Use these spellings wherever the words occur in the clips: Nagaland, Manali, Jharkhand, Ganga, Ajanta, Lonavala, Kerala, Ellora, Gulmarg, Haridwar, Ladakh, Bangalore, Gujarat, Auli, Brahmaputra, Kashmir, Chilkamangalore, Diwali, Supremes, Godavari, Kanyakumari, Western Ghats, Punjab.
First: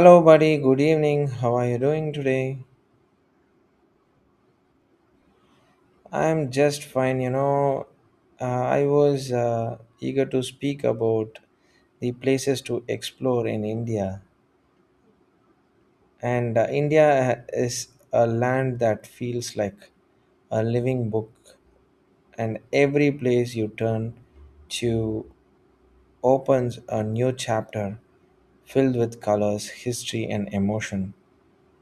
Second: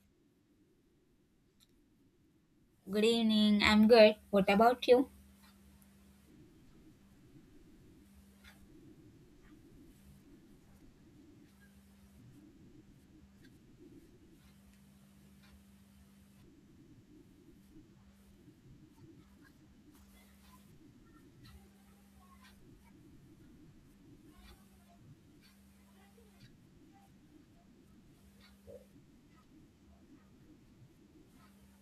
Hello, buddy. Good evening. How are you doing today? Good evening. I'm good. What about you? I'm just fine. I was eager to speak about the places to explore in India. And India is a land that feels like a living book, and every place you turn to opens a new chapter filled with colors, history, and emotion.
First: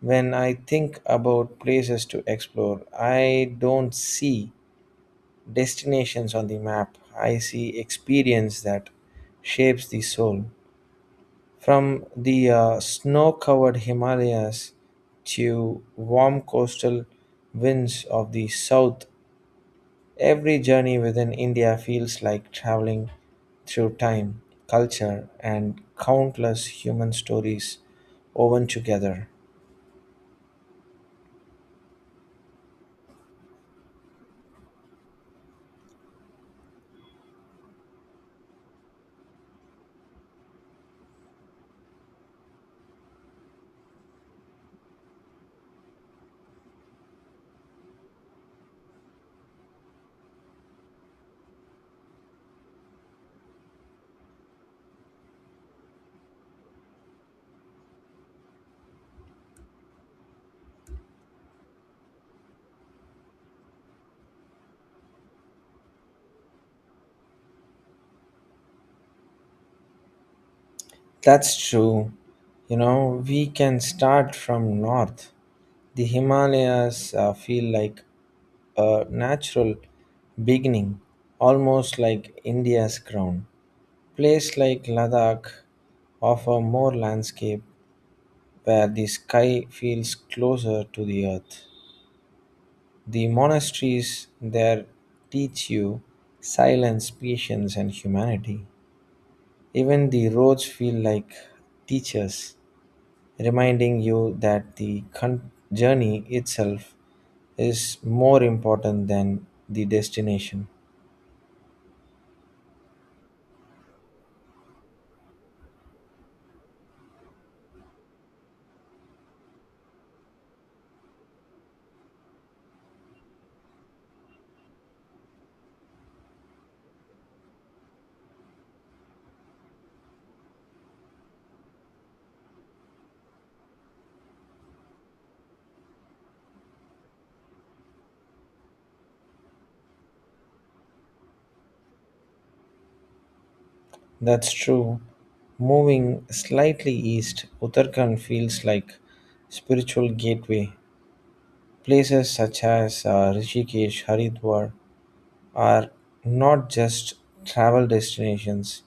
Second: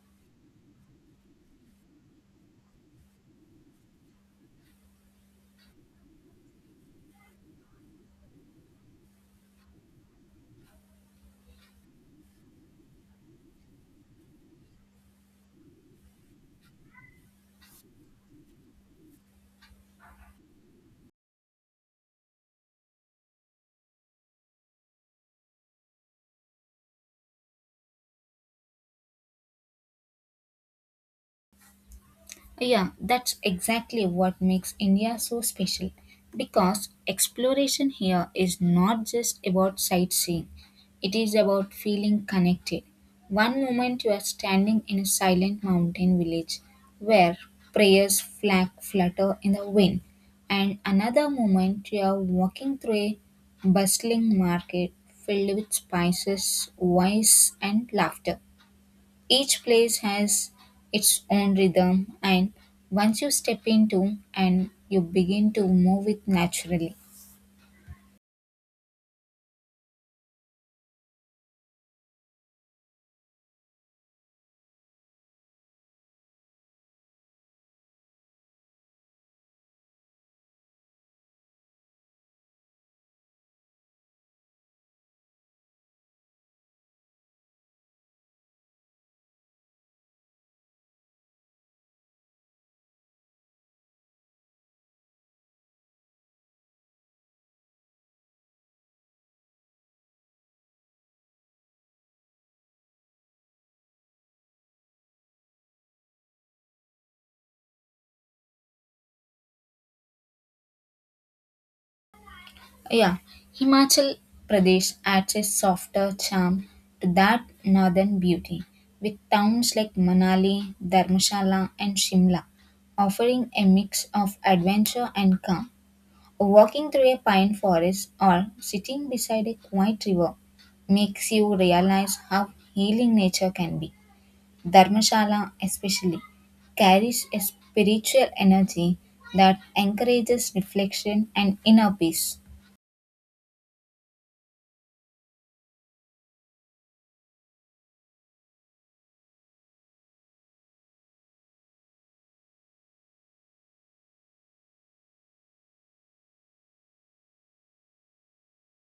When I think about places to explore, I don't see destinations on the map. I see experience that shapes the soul. From the snow-covered Himalayas to warm coastal winds of the south, every journey within India feels like traveling through time, culture, and countless human stories woven together. Yeah, that's exactly what makes India so special because exploration here is not just about sightseeing, it is about feeling connected. One moment you are standing in a silent mountain village where prayers flag flutter in the wind, and another moment you are walking through a bustling market filled with spices, voice, and laughter. Each place has its own rhythm, and once you step into and you begin to move it naturally. That's true. You know, we can start from north. The Himalayas feel like a natural beginning, almost like India's crown. Places like Ladakh offer more landscape where the sky feels closer to the earth. The monasteries there teach you silence, patience, and humanity. Even the roads feel like teachers, reminding you that the journey itself is more important than the destination. Yeah, Himachal Pradesh adds a softer charm to that northern beauty, with towns like Manali, Dharmshala, and Shimla offering a mix of adventure and calm. Walking through a pine forest or sitting beside a quiet river makes you realize how healing nature can be. Dharmshala, especially, carries a spiritual energy that encourages reflection and inner peace. That's true. Moving slightly east, Uttarakhand feels like spiritual gateway. Places such as Rishikesh, Haridwar are not just travel destinations;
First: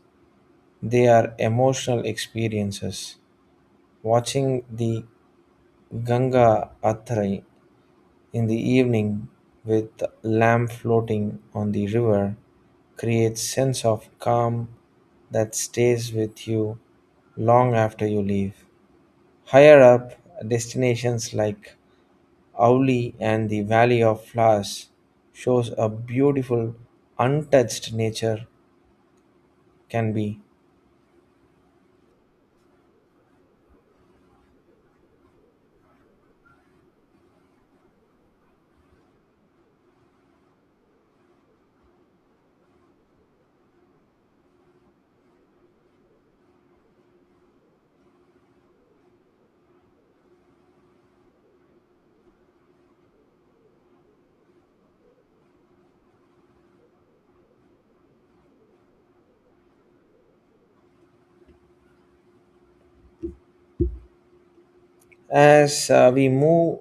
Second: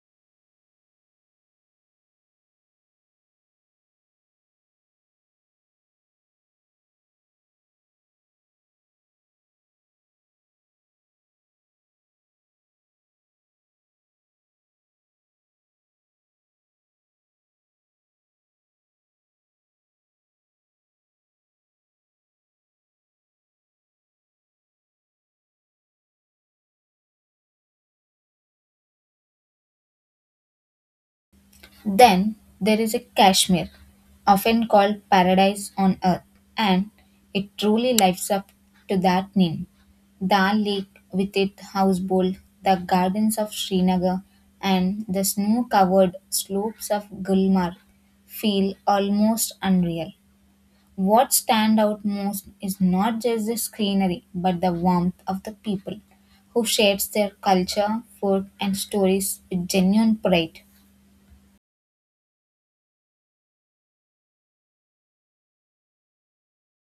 they are emotional experiences. Watching the Ganga Athrai in the evening with the lamp floating on the river creates sense of calm that stays with you long after you leave. Higher up, destinations like Auli and the Valley of Flowers shows a beautiful untouched nature can be. Then there is a Kashmir, often called paradise on earth, and it truly lives up to that name. Dal Lake, with its houseboat, the gardens of Srinagar, and the snow covered slopes of Gulmarg feel almost unreal. What stand out most is not just the scenery, but the warmth of the people who shares their culture, food, and stories with genuine pride. As we move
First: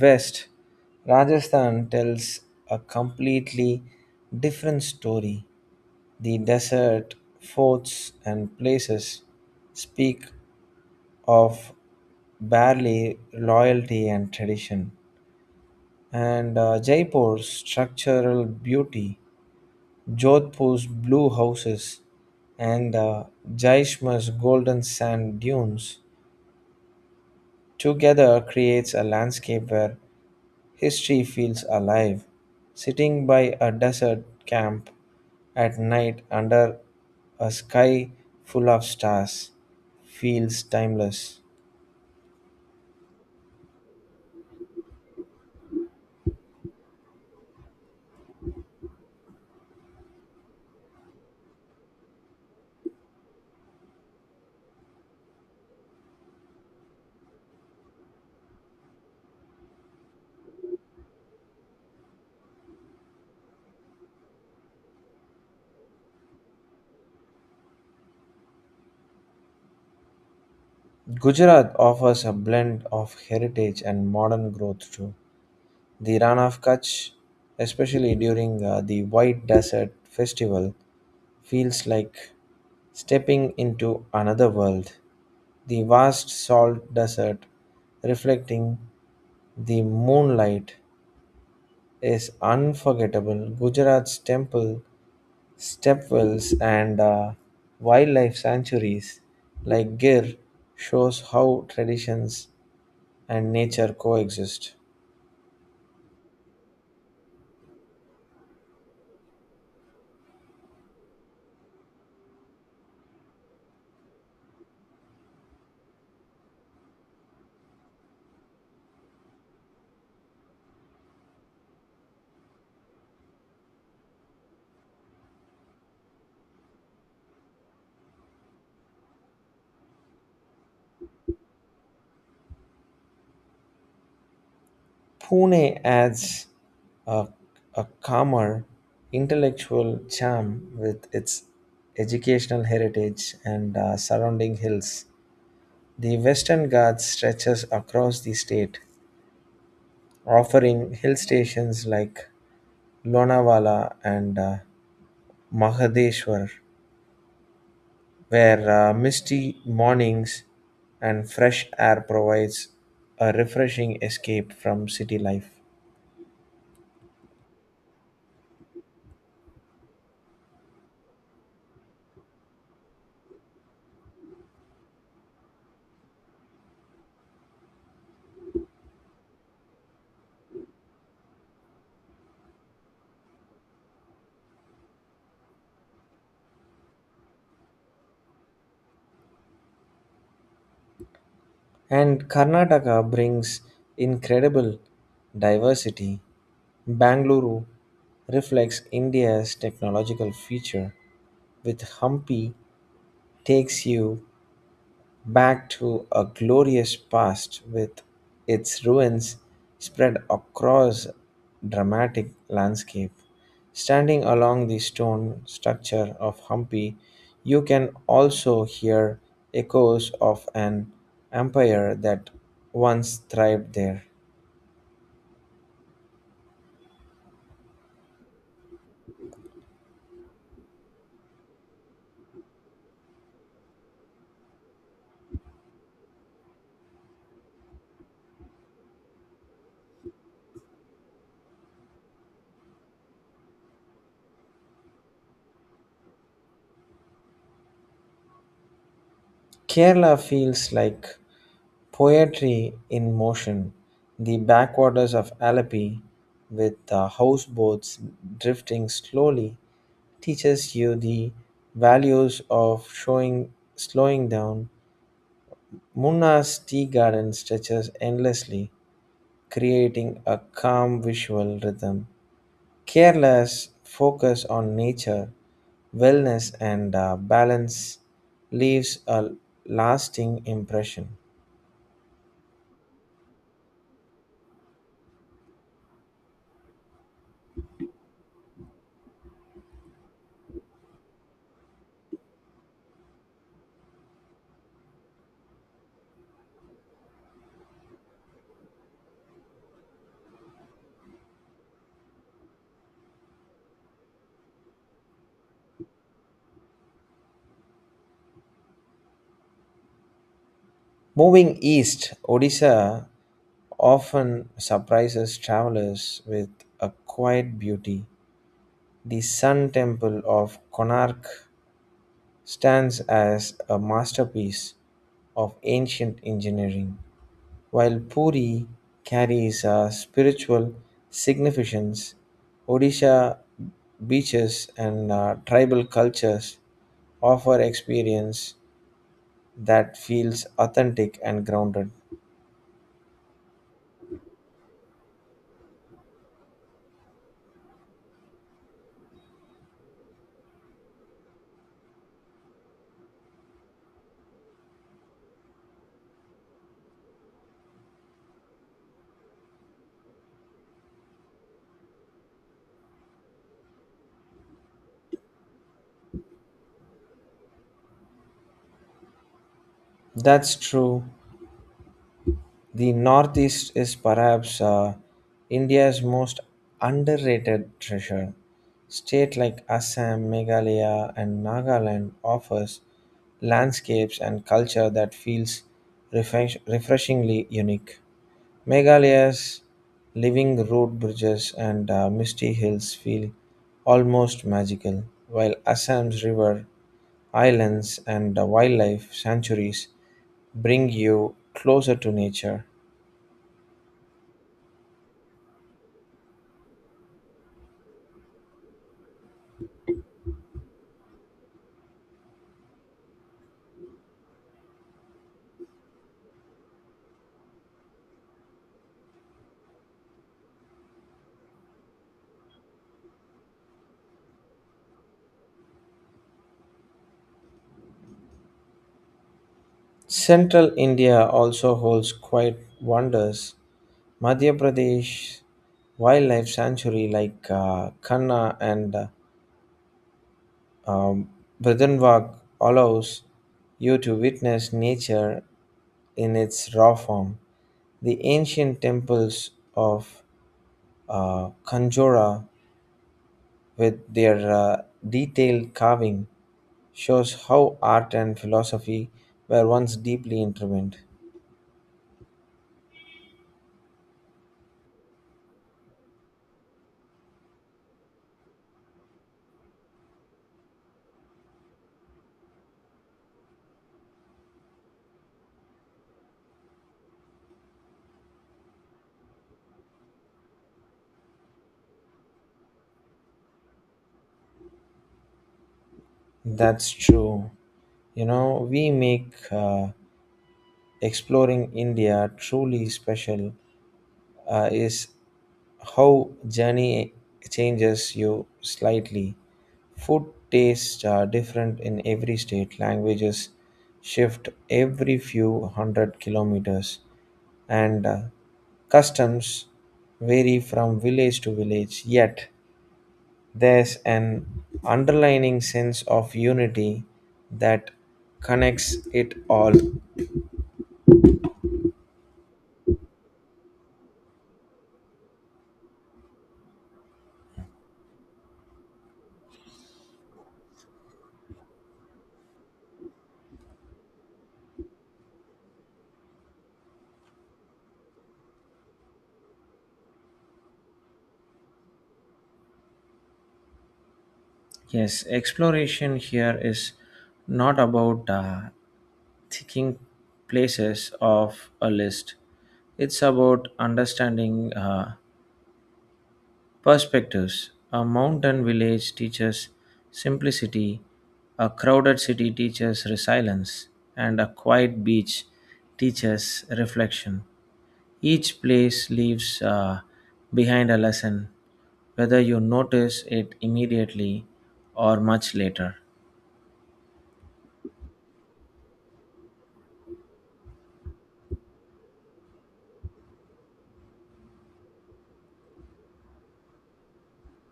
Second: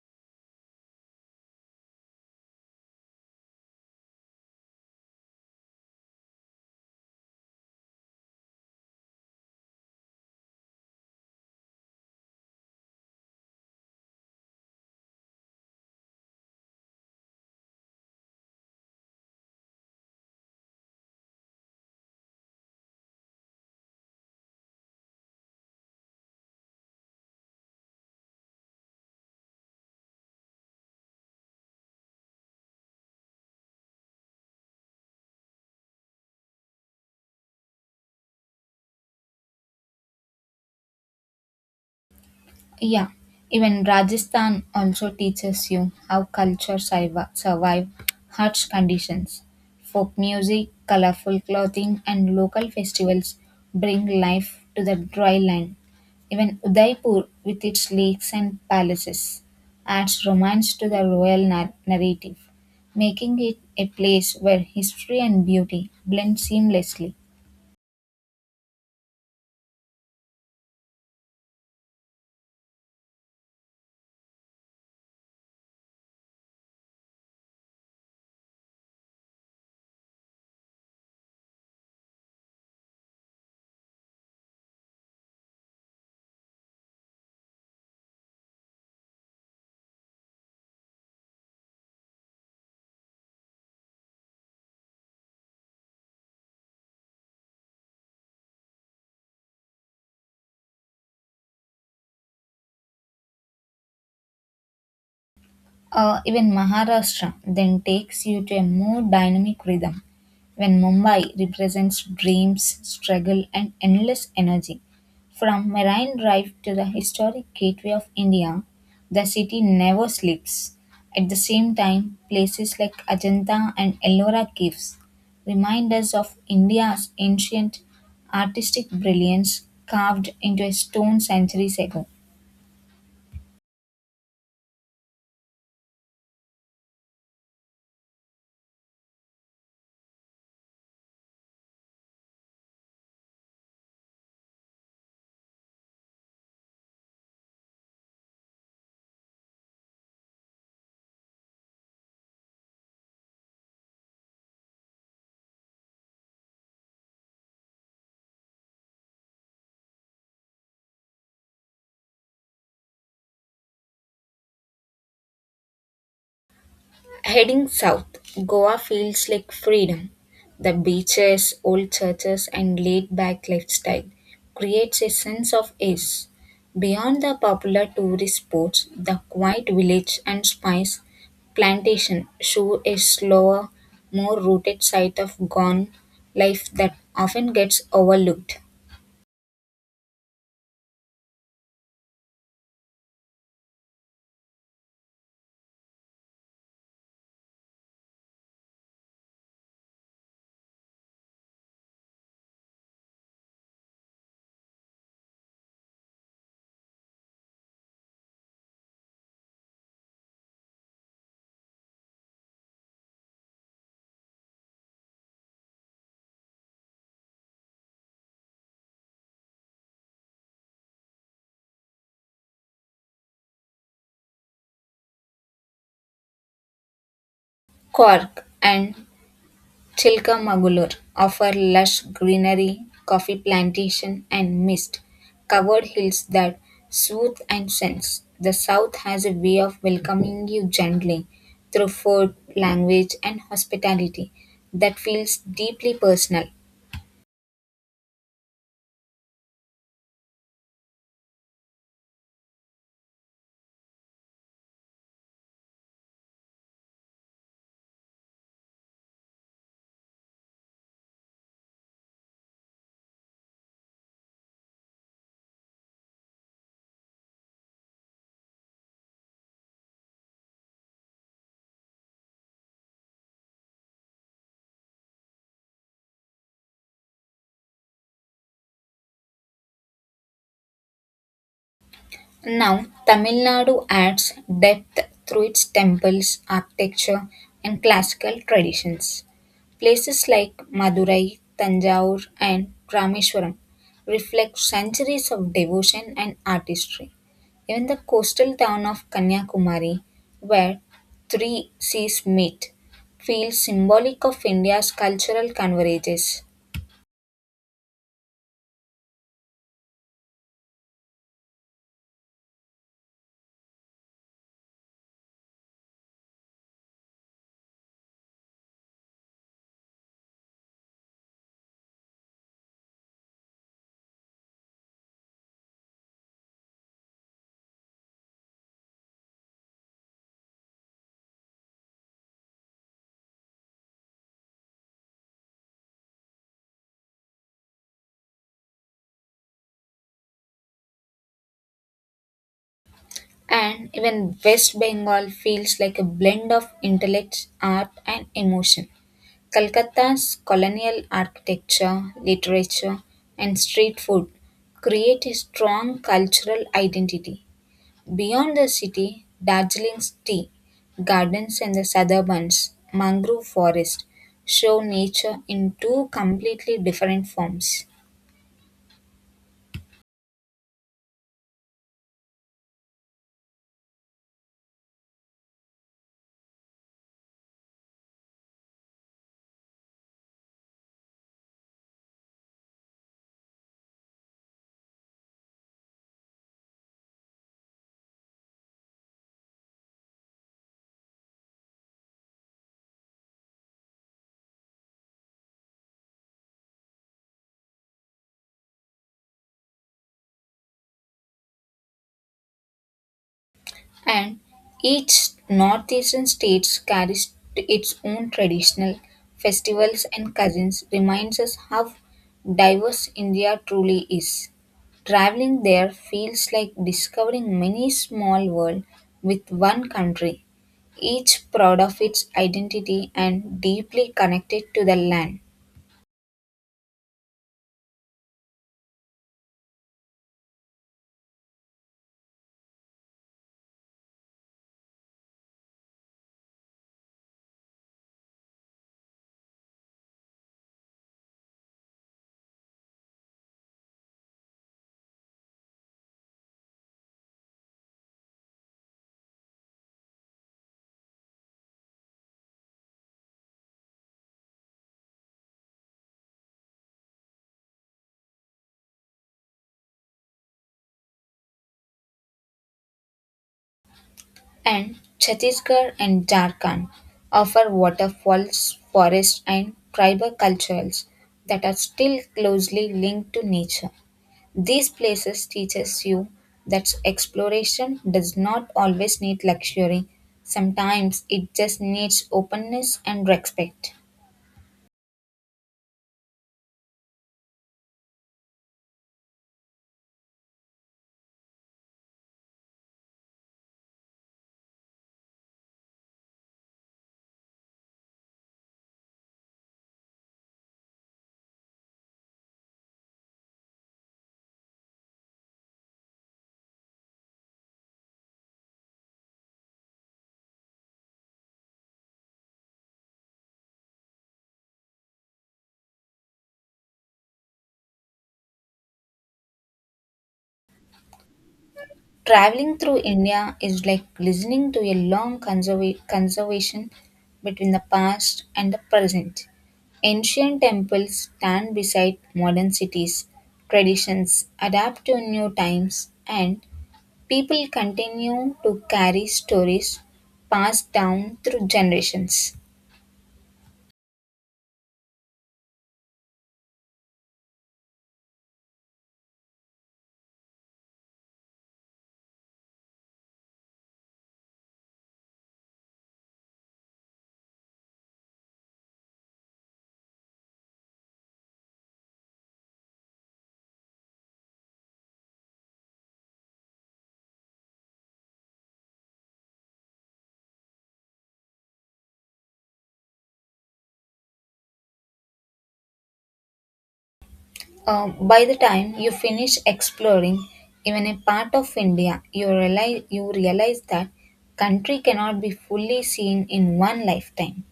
west, Rajasthan tells a completely different story. The desert forts and places speak of barely loyalty and tradition, and Jaipur's structural beauty, Jodhpur's blue houses, and Jaishma's golden sand dunes together creates a landscape where history feels alive. Sitting by a desert camp at night under a sky full of stars feels timeless. Yeah, even Rajasthan also teaches you how culture survive harsh conditions. Folk music, colorful clothing, and local festivals bring life to the dry land. Even Udaipur, with its lakes and palaces, adds romance to the royal narrative, making it a place where history and beauty blend seamlessly. Gujarat offers a blend of heritage and modern growth too. The Ran of Kutch, especially during the White Desert Festival, feels like stepping into another world. The vast salt desert reflecting the moonlight is unforgettable. Gujarat's temple, stepwells, and wildlife sanctuaries like Gir shows how traditions and nature coexist. Even Maharashtra then takes you to a more dynamic rhythm when Mumbai represents dreams, struggle, and endless energy. From Marine Drive to the historic gateway of India, the city never sleeps. At the same time, places like Ajanta and Ellora caves remind us of India's ancient artistic brilliance carved into a stone centuries ago. Pune adds a, a calmer intellectual charm with its educational heritage and surrounding hills. The Western Ghats stretches across the state, offering hill stations like Lonavala and Mahadeshwar, where misty mornings and fresh air provides a refreshing escape from city life. Heading south, Goa feels like freedom. The beaches, old churches, and laid back lifestyle creates a sense of ease. Beyond the popular tourist spots, the quiet village and spice plantation show a slower, more rooted side of gone life that often gets overlooked. And Karnataka brings incredible diversity. Bangalore reflects India's technological future, with Hampi takes you back to a glorious past with its ruins spread across dramatic landscape. Standing along the stone structure of Hampi, you can also hear echoes of an empire that once thrived there. Cork and Chilkamangalore offer lush greenery, coffee plantation and mist covered hills that soothe and sense. The south has a way of welcoming you gently through food, language and hospitality that feels deeply personal. Kerala feels like poetry in motion. The backwaters of Alapi, with the houseboats drifting slowly teaches you the values of showing slowing down. Munna's tea garden stretches endlessly, creating a calm visual rhythm. Kerala's focus on nature, wellness, and balance leaves a lasting impression. Now, Tamil Nadu adds depth through its temples, architecture, and classical traditions. Places like Madurai, Tanjavur, and Rameswaram reflect centuries of devotion and artistry. Even the coastal town of Kanyakumari, where three seas meet, feels symbolic of India's cultural converges. Moving east, Odisha often surprises travelers with a quiet beauty. The Sun Temple of Konark stands as a masterpiece of ancient engineering, while Puri carries a spiritual significance. Odisha beaches and tribal cultures offer experience that feels authentic and grounded. And even West Bengal feels like a blend of intellect, art, and emotion. Calcutta's colonial architecture, literature, and street food create a strong cultural identity. Beyond the city, Darjeeling's tea gardens and the suburbans, mangrove forest show nature in two completely different forms. That's true. The Northeast is perhaps India's most underrated treasure. States like Assam, Meghalaya, and Nagaland offers landscapes and culture that feels refreshingly unique. Meghalaya's living road bridges and misty hills feel almost magical, while Assam's river islands and wildlife sanctuaries bring you closer to nature. And each northeastern state carries its own traditional festivals and cousins reminds us how diverse India truly is. Traveling there feels like discovering many small world with one country, each proud of its identity and deeply connected to the land. Central India also holds quite wonders. Madhya Pradesh wildlife sanctuary like Kanha and um, Bridhanwag allows you to witness nature in its raw form. The ancient temples of Kanjora with their detailed carving shows how art and philosophy were once deeply intertwined. And Chhattisgarh and Jharkhand offer waterfalls, forests, and tribal cultures that are still closely linked to nature. These places teaches you that exploration does not always need luxury. Sometimes it just needs openness and respect. That's true. You know, we make exploring India truly special is how journey changes you slightly. Food tastes are different in every state. Languages shift every few hundred kilometers, and customs vary from village to village. Yet there's an underlining sense of unity that connects it all. Traveling through India is like listening to a long conservation between the past and the present. Ancient temples stand beside modern cities, traditions adapt to new times, and people continue to carry stories passed down through generations. Yes, exploration here is not about ticking places off a list, it's about understanding. Perspectives. A mountain village teaches simplicity, a crowded city teaches resilience, and a quiet beach teaches reflection. Each place leaves behind a lesson, whether you notice it immediately or much later. By the time you finish exploring even a part of India, you realize that country cannot be fully seen in one lifetime.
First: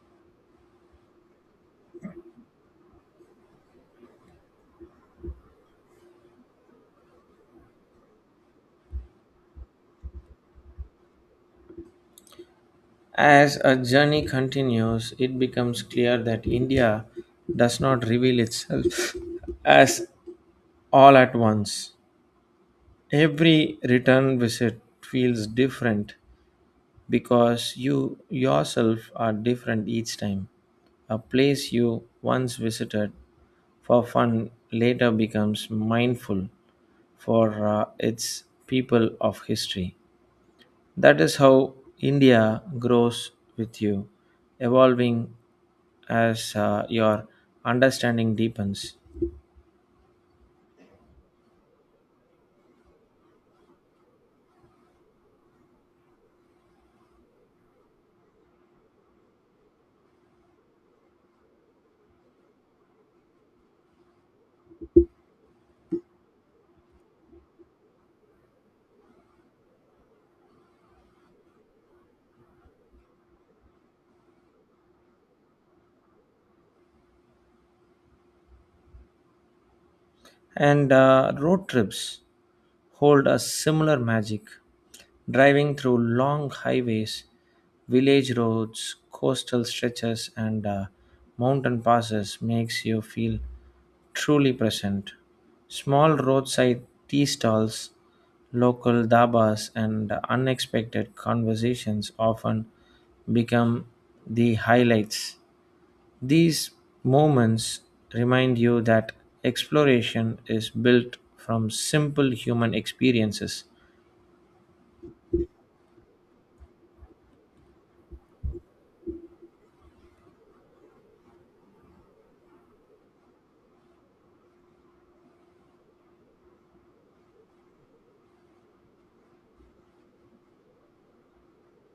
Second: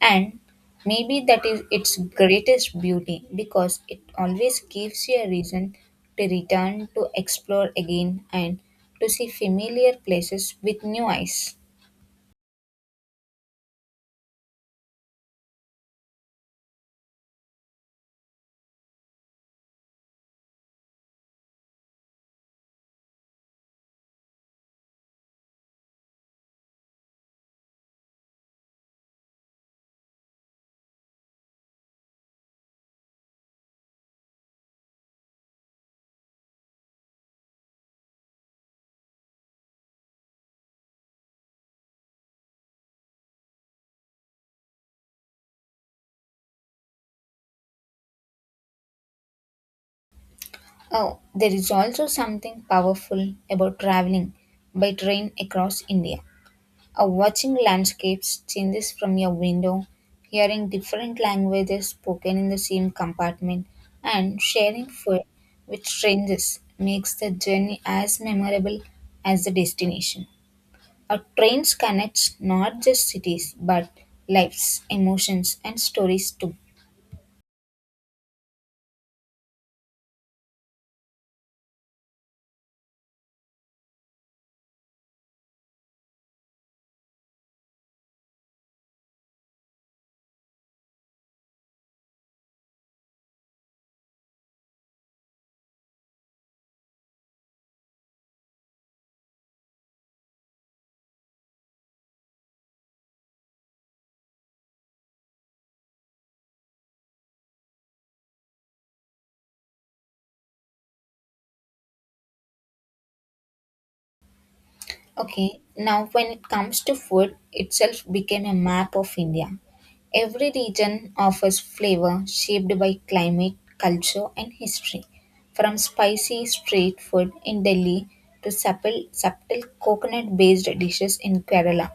And maybe that is its greatest beauty because it always gives you a reason to return, to explore again, and to see familiar places with new eyes. As a journey continues, it becomes clear that India does not reveal itself as all at once. Every return visit feels different because you yourself are different each time. A place you once visited for fun later becomes mindful for its people of history. That is how India grows with you, evolving as your understanding deepens. Oh, there is also something powerful about traveling by train across India. Watching landscapes changes from your window, hearing different languages spoken in the same compartment, and sharing food with strangers makes the journey as memorable as the destination. A train connects not just cities but lives, emotions, and stories too. And road trips hold a similar magic. Driving through long highways, village roads, coastal stretches, and mountain passes makes you feel truly present. Small roadside tea stalls, local dabas, and unexpected conversations often become the highlights. These moments remind you that exploration is built from simple human experiences. Okay, now when it comes to food, itself became a map of India. Every region offers flavor shaped by climate, culture, and history. From spicy street food in Delhi to supple, subtle coconut based dishes in Kerala,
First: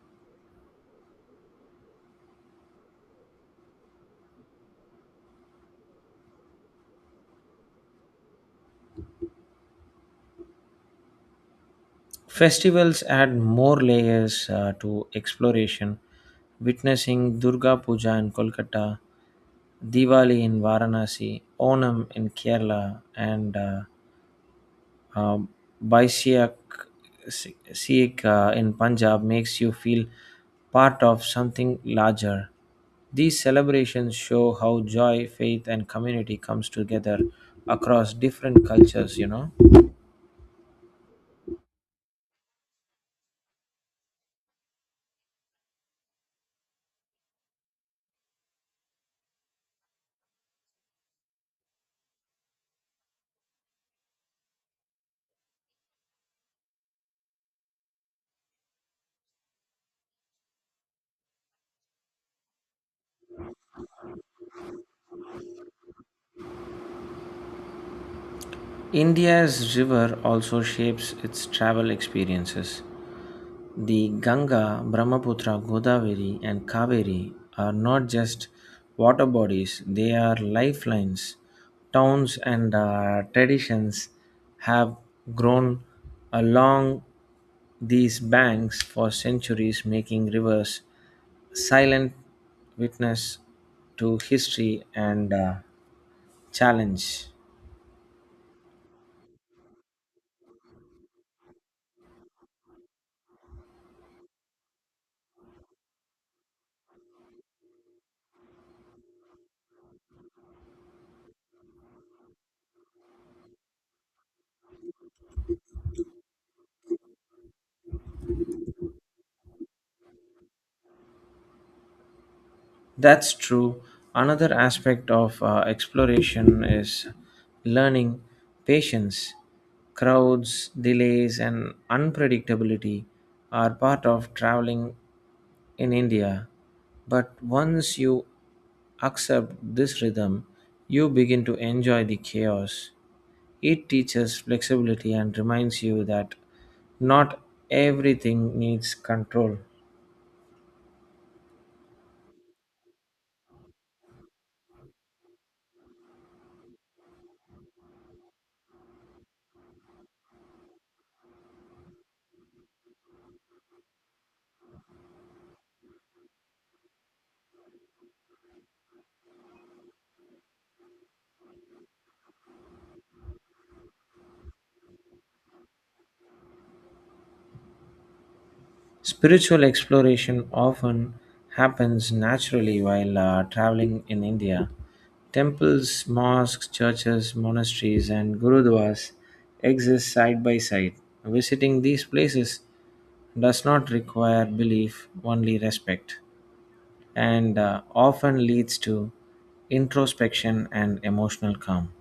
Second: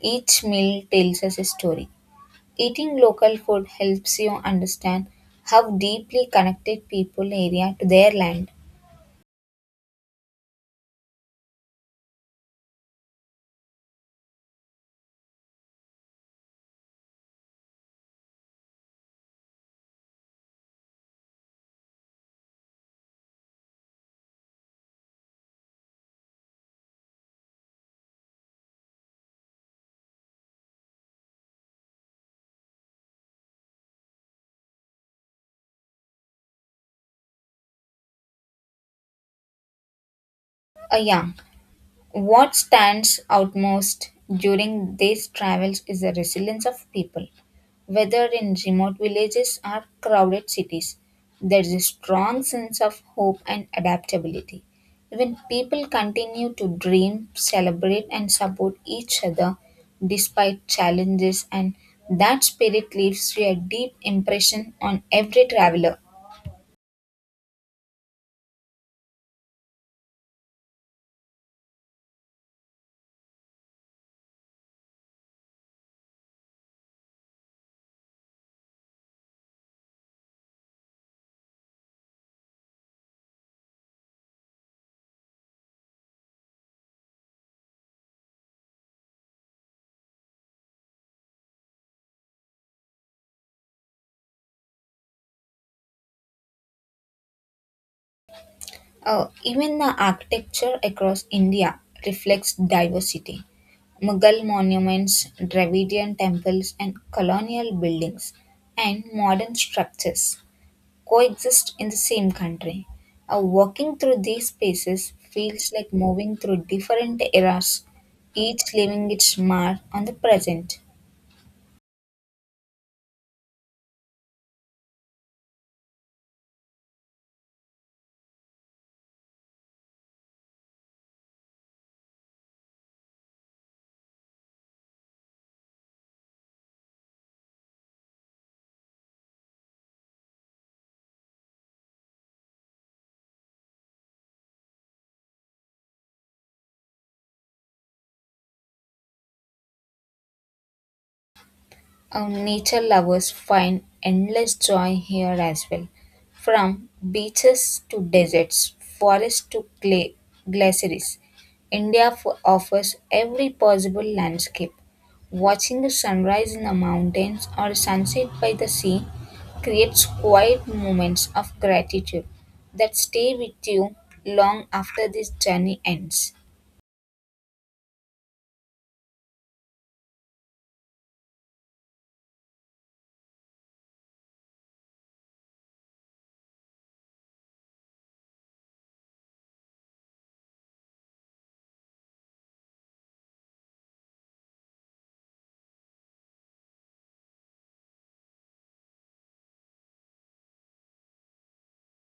each meal tells us a story. Eating local food helps you understand how deeply connected people area to their land. Festivals add more layers to exploration. Witnessing Durga Puja in Kolkata, Diwali in Varanasi, Onam in Kerala, and Um, Baisiak Sikh in Punjab makes you feel part of something larger. These celebrations show how joy, faith, and community comes together across different cultures, you know. Yeah, what stands out most during these travels is the resilience of people. Whether in remote villages or crowded cities, there is a strong sense of hope and adaptability. When people continue to dream, celebrate, and support each other despite challenges, and that spirit leaves a deep impression on every traveler. India's river also shapes its travel experiences. The Ganga, Brahmaputra, Godavari, and Kaveri are not just water bodies, they are lifelines. Towns and traditions have grown along these banks for centuries, making rivers silent witness to history and challenge. Even the architecture across India reflects diversity. Mughal monuments, Dravidian temples, and colonial buildings and modern structures coexist in the same country. Walking through these spaces feels like moving through different eras, each leaving its mark on the present. That's true. Another aspect of exploration is learning patience. Crowds, delays, and unpredictability are part of traveling in India. But once you accept this rhythm, you begin to enjoy the chaos. It teaches flexibility and reminds you that not everything needs control. Our nature lovers find endless joy here as well. From beaches to deserts, forests to glaciers, India offers every possible landscape. Watching the sunrise in the mountains or sunset by the sea creates quiet moments of gratitude that stay with you long after this journey ends. Spiritual exploration often happens naturally while traveling in India. Temples, mosques, churches, monasteries, and gurudwaras exist side by side. Visiting these places does not require belief, only respect, and often leads to introspection and emotional calm.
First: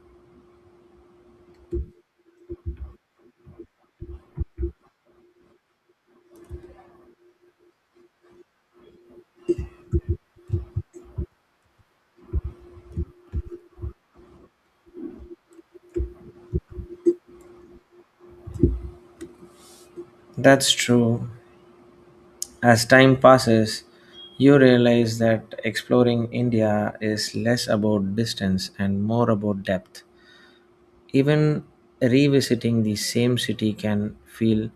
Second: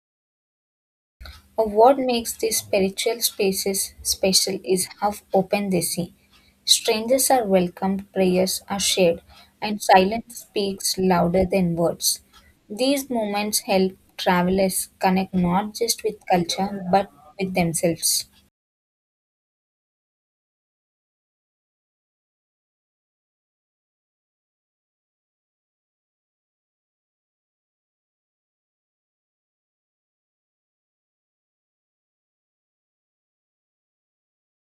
What makes these spiritual spaces special is how open they seem. Strangers are welcomed, prayers are shared, and silence speaks louder than words. These moments help travelers connect not just with culture but with themselves. That's true. As time passes, you realize that exploring India is less about distance and more about depth. Even revisiting the same city can feel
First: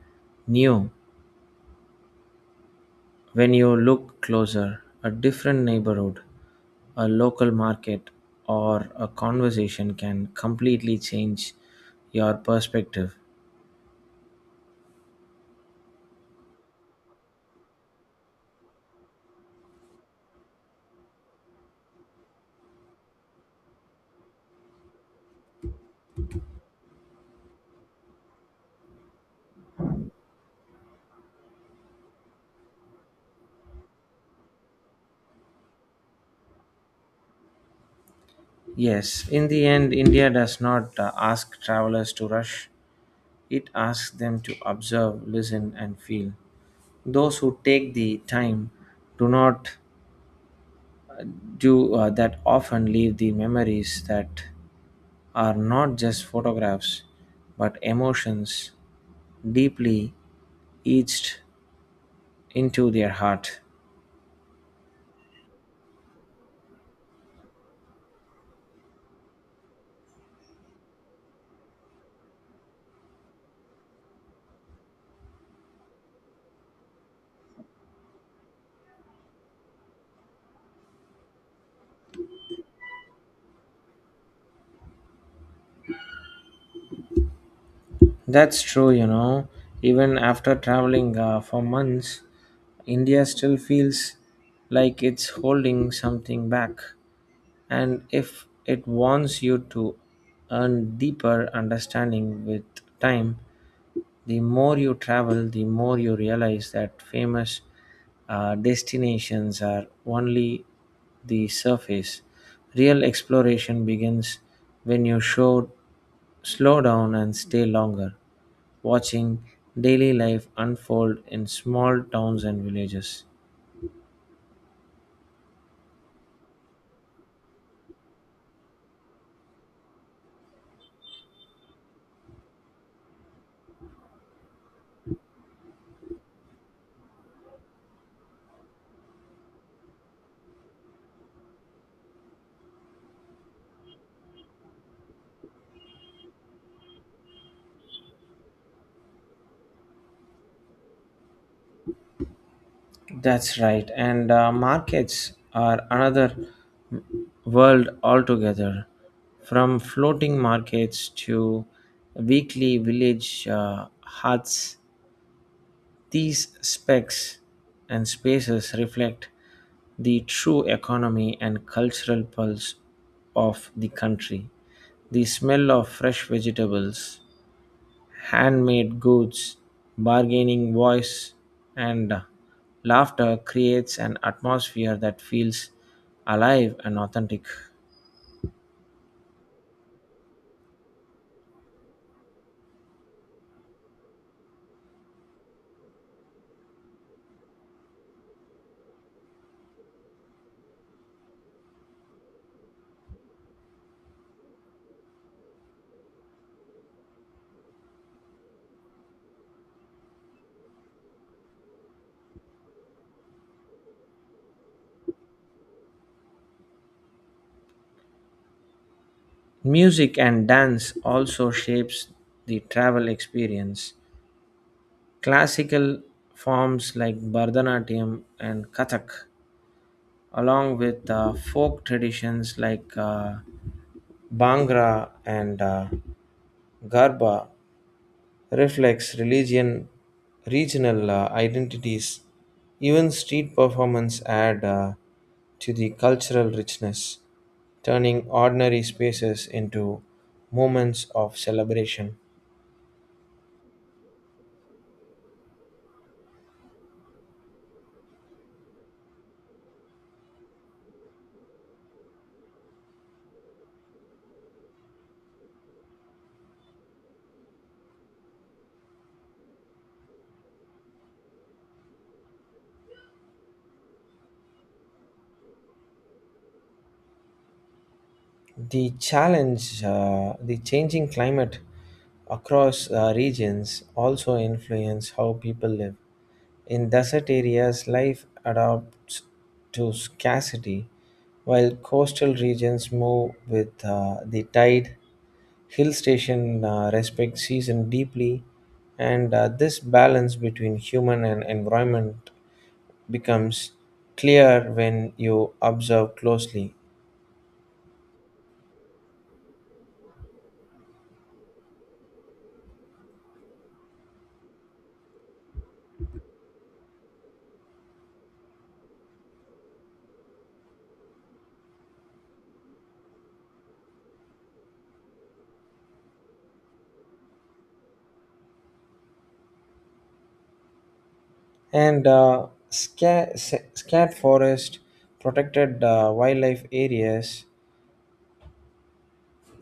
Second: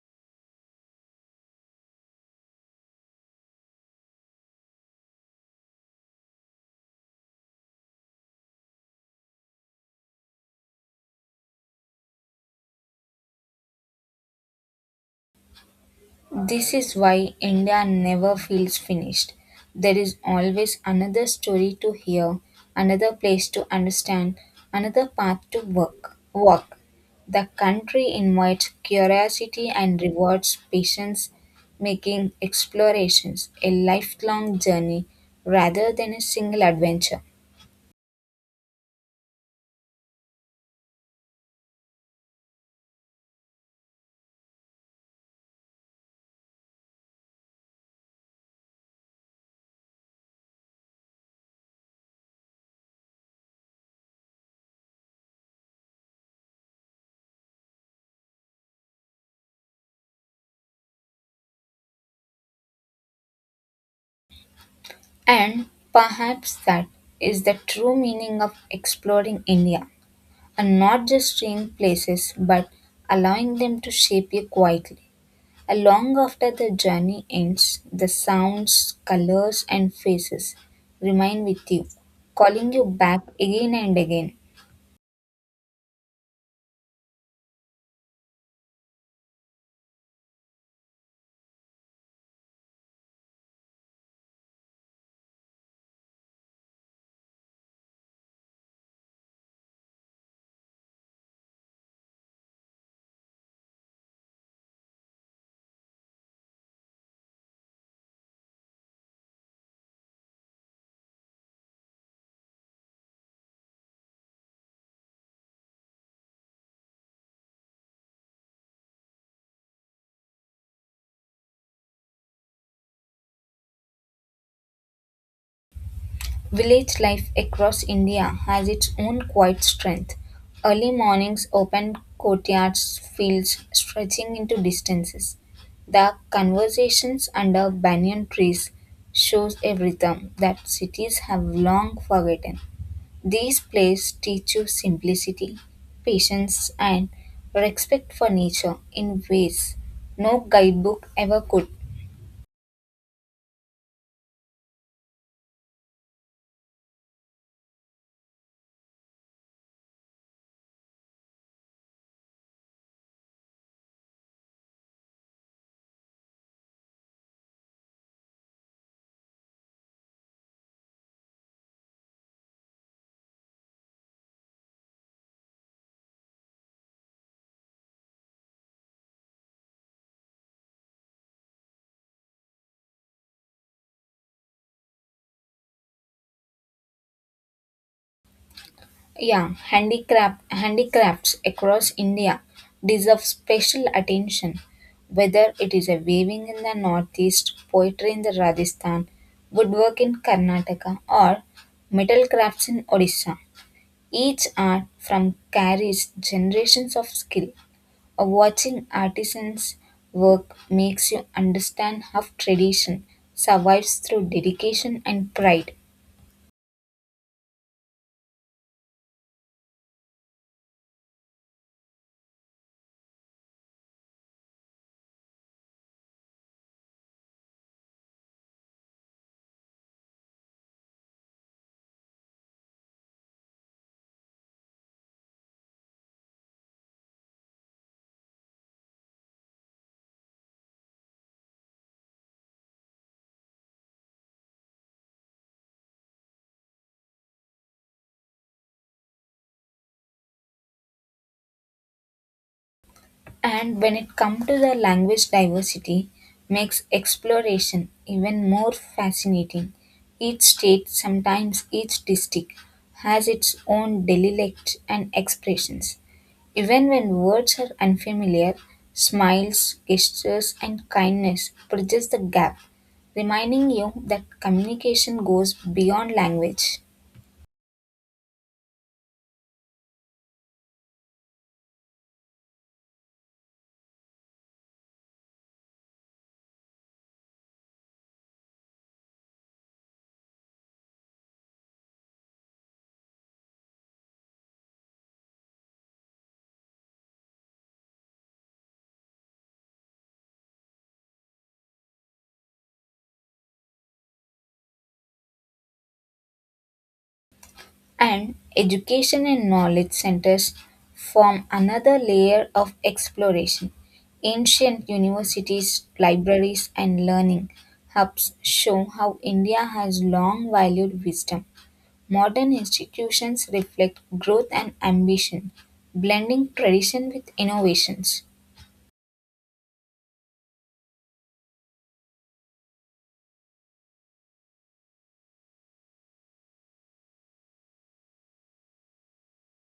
new when you look closer. A different neighborhood, a local market, or a conversation can completely change your perspective. This is why India never feels finished. There is always another story to hear, another place to understand, another path to work. Walk. The country invites curiosity and rewards patience, making explorations a lifelong journey rather than a single adventure. Yes, in the end, India does not ask travelers to rush. It asks them to observe, listen, and feel. Those who take the time do not do that often leave the memories that are not just photographs but emotions deeply etched into their heart. And perhaps that is the true meaning of exploring India, and not just staying places but allowing them to shape you quietly. And long after the journey ends, the sounds, colors, and faces remain with you, calling you back again and again. That's true, you know. Even after traveling for months, India still feels like it's holding something back. And if it wants you to earn deeper understanding with time, the more you travel, the more you realize that famous destinations are only the surface. Real exploration begins when you slow down and stay longer, watching daily life unfold in small towns and villages. Village life across India has its own quiet strength. Early mornings open courtyards, fields stretching into distances. The conversations under banyan trees shows a rhythm that cities have long forgotten. These plays teach you simplicity, patience, and respect for nature in ways no guidebook ever could. That's right. And markets are another world altogether. From floating markets to weekly village huts, these specs and spaces reflect the true economy and cultural pulse of the country. The smell of fresh vegetables, handmade goods, bargaining voice, and laughter creates an atmosphere that feels alive and authentic. Yeah, handicrafts across India deserve special attention. Whether it is a weaving in the northeast, poetry in the Rajasthan, woodwork in Karnataka, or metal crafts in Odisha, each art from carries generations of skill. Watching artisans work makes you understand how tradition survives through dedication and pride. Music and dance also shapes the travel experience. Classical forms like Bharatanatyam and Kathak, along with folk traditions like Bhangra and Garba, reflects religion, regional identities, even street performance add to the cultural richness, turning ordinary spaces into moments of celebration. And when it comes to the language diversity, makes exploration even more fascinating. Each state, sometimes each district, has its own dialect and expressions. Even when words are unfamiliar, smiles, gestures, and kindness bridges the gap, reminding you that communication goes beyond language. The challenge, the changing climate across regions also influence how people live. In desert areas, life adapts to scarcity, while coastal regions move with the tide. Hill station respect season deeply, and this balance between human and environment becomes clear when you observe closely. And education and knowledge centers form another layer of exploration. Ancient universities, libraries, and learning hubs show how India has long valued wisdom. Modern institutions reflect growth and ambition, blending tradition with innovations. Scat forest protected wildlife areas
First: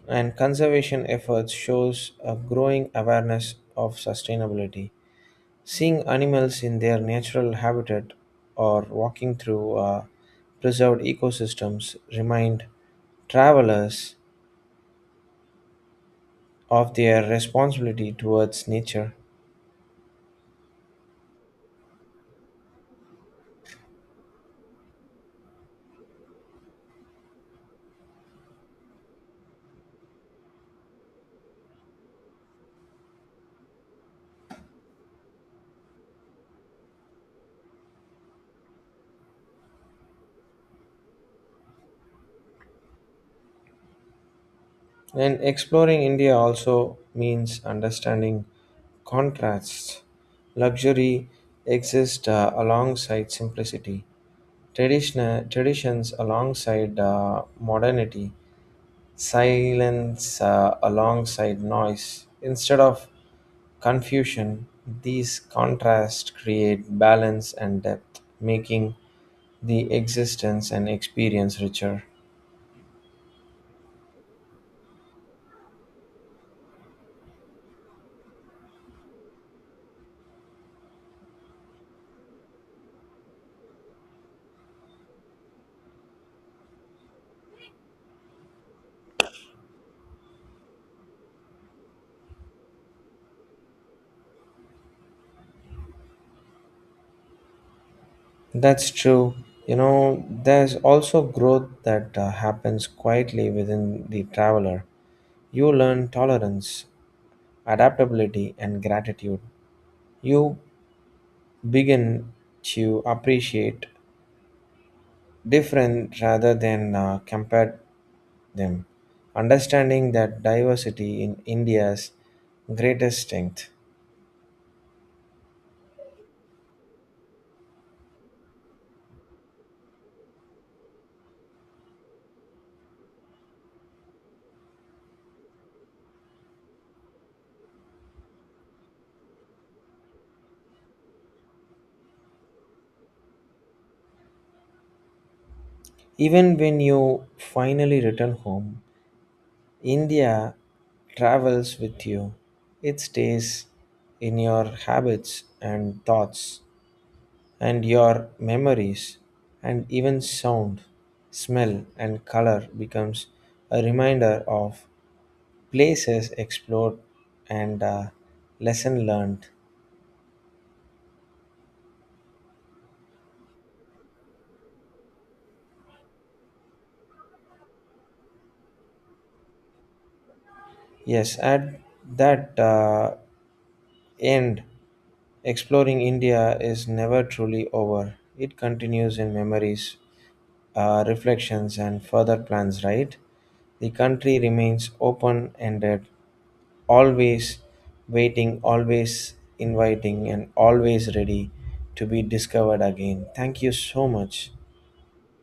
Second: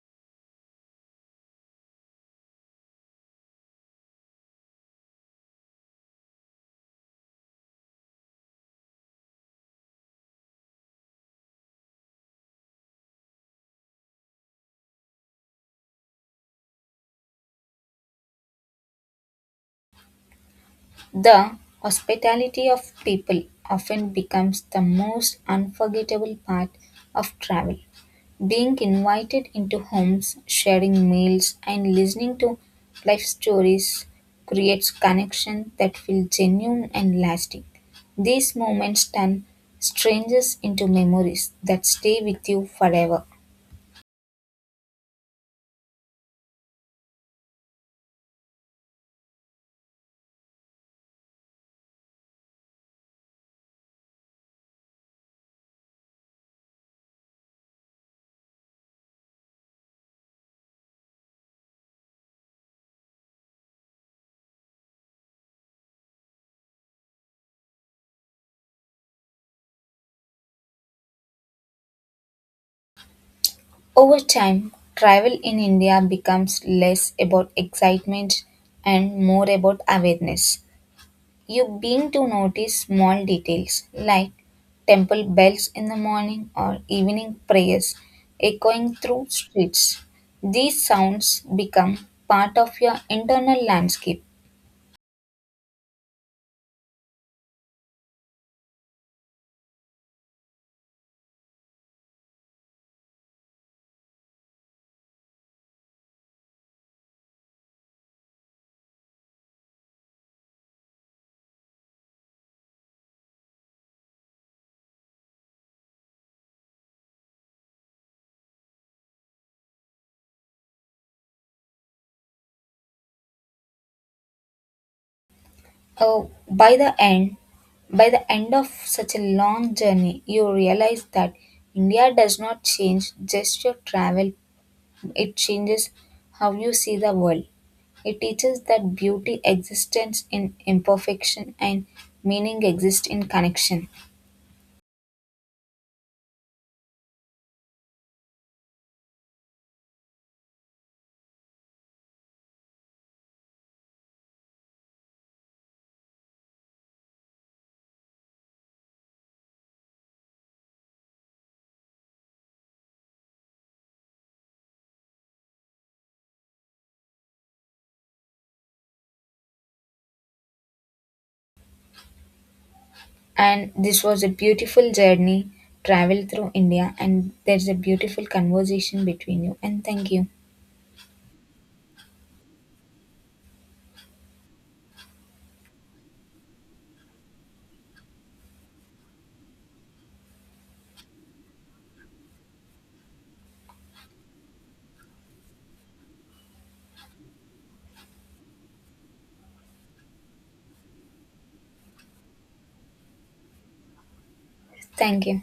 and conservation efforts shows a growing awareness of sustainability, seeing animals in their natural habitat or walking through preserved ecosystems remind travelers of their responsibility towards nature. The hospitality of people often becomes the most unforgettable part of travel. Being invited into homes, sharing meals, and listening to life stories creates connections that feel genuine and lasting. These moments turn strangers into memories that stay with you forever. And exploring India also means understanding contrasts. Luxury exists alongside simplicity, traditional traditions alongside modernity, silence alongside noise. Instead of confusion, these contrasts create balance and depth, making the existence and experience richer. Over time, travel in India becomes less about excitement and more about awareness. You begin to notice small details like temple bells in the morning or evening prayers echoing through streets. These sounds become part of your internal landscape. That's true. You know, there's also growth that happens quietly within the traveler. You learn tolerance, adaptability, and gratitude. You begin to appreciate different rather than compare them, understanding that diversity in India's greatest strength. Uh, by the end, by the end of such a long journey, you realize that India does not change just your travel, it changes how you see the world. It teaches that beauty exists in imperfection and meaning exists in connection. Even when you finally return home, India travels with you. It stays in your habits and thoughts and your memories, and even sound, smell and color becomes a reminder of places explored and lesson learned. And this was a beautiful journey travel through India and there's a beautiful conversation between you and thank you. Yes, add that. End, exploring India is never truly over. It continues in memories, reflections, and further plans, right? The country remains open ended, always waiting, always inviting, and always ready to be discovered again. Thank you so much. Thank you.